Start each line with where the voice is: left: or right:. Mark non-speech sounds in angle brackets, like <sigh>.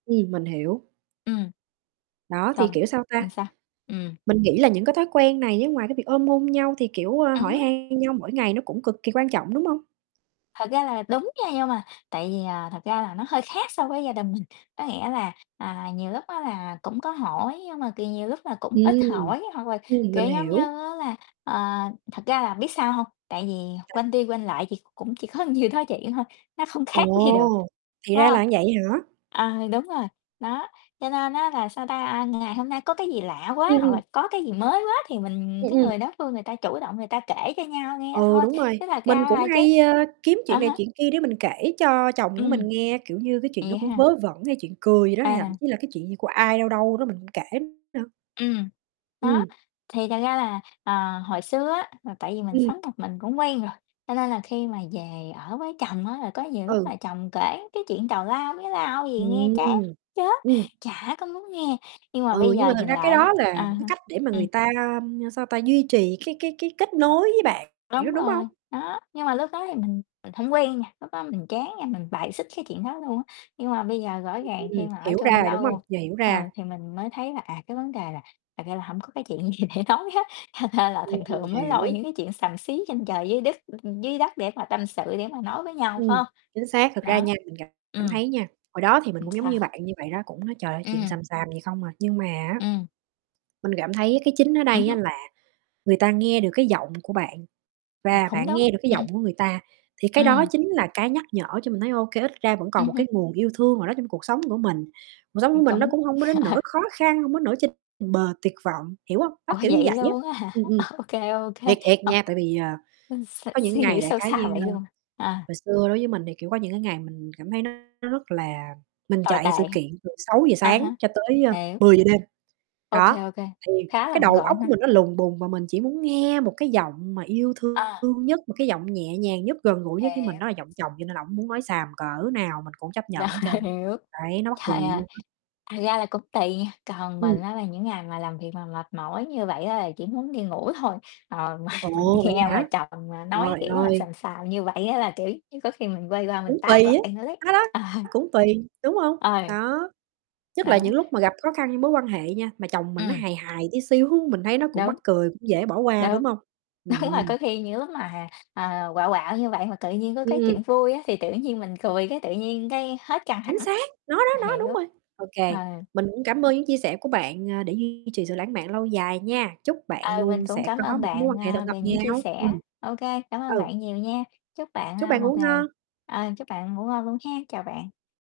right: Ừm, mình hiểu.
left: Ừm.
right: Đó, thì
left: Không,
right: kiểu, sao ta,
left: làm sao? Ừm.
right: mình nghĩ là những cái thói quen này á ngoài cái việc ôm hôn nhau thì, kiểu, ơ,
left: Ừm
right: hỏi
left: hứm.
right: han nhau mỗi ngày nó cũng cực kỳ quan trọng, đúng hông?
left: Thật ra là đúng nha, nhưng mà tại vì, à, thật ra là nó hơi khác so với gia đình mình. Có nghĩa là, à, nhiều lúc á, là cũng có hỏi nhưng mà, kiểu, nhiều lúc là cũng ít
right: Ừm,
left: hỏi. Hoặc là
right: ừm,
left: kiểu
right: mình
left: giống như
right: hiểu.
left: á, là, ờ thật ra là biết sao hông? Tại vì
right: À.
left: quanh đi quanh lại thì cũng chỉ có nhiêu đó chuyện thôi, nó không khác gì được,
right: Ồ, thì
left: phải
right: ra
left: hông?
right: là vậy hả?
left: À, đúng rồi, đó. Cho nên á, là sao ta, ngày hôm nay có cái gì lạ
right: Ừm,
left: quá hoặc
right: ừm.
left: là có cái gì mới quá thì mình
right: Ừm,
left: cái
right: ừm.
left: người đối phương người ta chủ động người ta kể cho nhau nghe
right: Ừ,
left: thôi.
right: đúng rồi.
left: Chứ thực
right: Mình
left: ra
right: cũng
left: là chứ
right: hay, ơ, kiếm
left: à
right: chuyện này
left: há.
right: chuyện kia để mình kể cho chồng của
left: Ừm.
right: mình nghe, kiểu như cái chuyện nó
left: Vậy
right: cũng
left: ha?
right: vớ vẩn hay chuyện cười gì đó, hay thậm
left: À.
right: chí là cái chuyện gì của ai đâu đâu đó mình cũng kể nữa.
left: Ừm, đó.
right: Ừm.
left: Thì thật ra là, ờ, hồi xưa á, là tại vì mình
right: Ừm.
left: sống một mình cũng quen rồi. Cho nên là khi mà về ở với chồng á, là có nhiều lúc
right: Ừ.
left: là chồng kể cái chuyện tào lao mía lau gì nghe chán
right: Ừm,
left: chết,
right: ừm.
left: chả có muốn nghe. Nhưng mà
right: Ừ,
left: bây
right: nhưng
left: giờ
right: mà thật
left: nhìn
right: ra cái
left: lại á
right: đó là
left: à
right: một cái
left: ha,
right: cách để mà
left: ừm.
right: người ta, sao ta, duy trì cái cái cái kết nối với bạn,
left: Đúng
right: đúng hông?
left: rồi, đó. Nhưng mà lúc đó thì mình mình hổng quen nha, lúc đó mình chán nha, mình bài xích cái chuyện đó luôn á. Nhưng mà bây giờ rõ ràng khi
right: Ừm,
left: mà ở
right: hiểu
left: chung
right: ra rồi, đúng hông?
left: lâu,
right: Giờ hiểu ra.
left: ờ, thì mình mới thấy là, à, cái vấn đề là thật ra là hổng có cái chuyện gì để nói hết. Thành ra là
right: Ừm,
left: thường thường mới lôi
right: hiểu.
left: những cái chuyện xàm xí trên trời dưới đất dưới đất để mà tâm sự, để mà nói với nhau, phải
right: Ừm,
left: hông?
right: chính xác, thực ra
left: Đó,
right: nha, mình cảm
left: ừm.
right: thấy nha, hồi đó thì mình
left: Ừm,
right: cũng giống
left: sao?
right: như bạn như vậy đó, cũng nói trời ơi chuyện
left: Ừm.
right: xàm xàm gì không à. Nhưng mà á,
left: Ừm.
right: mình cảm thấy cái chính ở
left: Ừm
right: đây á
left: hưm.
right: là người ta nghe được cái giọng của bạn
left: Ừm,
right: và
left: cũng
right: bạn
left: đúng,
right: nghe được cái giọng
left: ừm.
right: của người ta. Thì cái đó
left: Ừm.
right: chính là cái nhắc nhở cho mình thấy, ô kê, ít ra vẫn còn
left: Ừm
right: một
left: hưm.
right: cái nguồn yêu thương nào đó trong cuộc sống của mình. Cuộc sống của
left: Ừm,
right: mình nó
left: cũng
right: cũng hông có đến
left: <laughs>
right: nỗi khó khăn, hông có đến nỗi trên bờ tuyệt vọng, hiểu hông? Đó,
left: Ủa,
right: kiểu như
left: vậy
right: vậy á,
left: luôn á hả?
right: ừm, ừm.
left: Ô kê, ô kê,
right: Thiệt, thiệt
left: ờ.
right: nha. Tại vì, ờ,
left: Ư, s
right: có những
left: suy nghĩ
right: ngày đại
left: sâu
right: khái
left: xa
right: như,
left: vậy
right: ơ
left: luôn. À.
right: hồi xưa đối với mình thì, kiểu, có những cái ngày mình cảm thấy nó rất là mình
left: Tồi tệ,
right: chạy sự kiện từ 6:00
left: a
right: sáng
left: há,
right: cho tới, ơ,
left: hiểu.
right: 10:00 đêm,
left: Ô kê,
right: đó.
left: ô kê,
right: Thì
left: khá là
right: cái
left: bận
right: đầu óc
left: rộn
right: của
left: ha.
right: mình nó lùng bùng và mình chỉ muốn nghe một cái giọng mà yêu thương
left: À.
right: nhất, một cái giọng nhẹ nhàng nhất, gần gũi nhất với mình,
left: Hiểu.
right: đó là giọng chồng, cho nên là ổng muốn nói xàm cỡ nào mình cũng chấp
left: Rồi,
right: nhận trơn.
left: hiểu,
right: Đấy, nó mắc
left: trời
right: cười vậy
left: ơi,
right: luôn á.
left: thật ra là cũng tùy nha. Còn mình
right: Ừm.
left: á, là những ngày mà làm việc mà mệt mỏi như vậy á, là chỉ muốn đi ngủ thôi. Ờ, mà mình
right: Ồ, vậy
left: nghe mà
right: hả,
left: chồng mà nói
right: rồi,
left: kiểu mà
right: ơi.
left: xàm xàm như vậy á, là, kiểu như, có khi mình quay qua mình
right: Cũng tùy
left: tát mặt
right: á.
left: anh ấy.
right: Đó, đó,
left: Ờ.
right: cũng tùy, đúng hông?
left: Ờ.
right: Đó, nhất là
left: Đó.
right: những lúc mà gặp khó khăn với mối quan hệ nha, mà chồng mình nó
left: Ừm.
right: hài hài tí xíu, mình thấy nó cũng
left: Đúng.
right: mắc cười, cũng dễ bỏ qua,
left: Đúng,
right: đúng hông?
left: đúng rồi,
right: Ừm.
left: có khi những lúc mà, ờ, quạo quạo như vậy mà tự nhiên có cái
right: Ừm.
left: chuyện vui á, thì tự nhiên mình cười cái tự nhiên cái hết căng
right: Chính
left: thẳng.
right: xác. Nó đó, nó, đúng
left: Hiểu.
right: rồi. Ô
left: Ừ.
right: kê, mình cũng cảm ơn những chia sẻ của bạn, à, để duy trì sự lãng mạn lâu dài nha. Chúc bạn
left: Ờ, mình
right: luôn
left: cũng
right: sẽ
left: cảm
right: có
left: ơn
right: một cái mối
left: bạn,
right: quan hệ thật
left: ờ,
right: ngọt
left: về những chia
right: ngào.
left: sẻ.
right: Ừm.
left: Ô kê, cảm ơn
right: Ừ.
left: bạn nhiều nha. Chúc bạn,
right: Chúc
left: à,
right: bạn
left: một
right: ngủ
left: ngày
right: ngon.
left: ờ, chúc bạn ngủ ngon luôn há, chào bạn.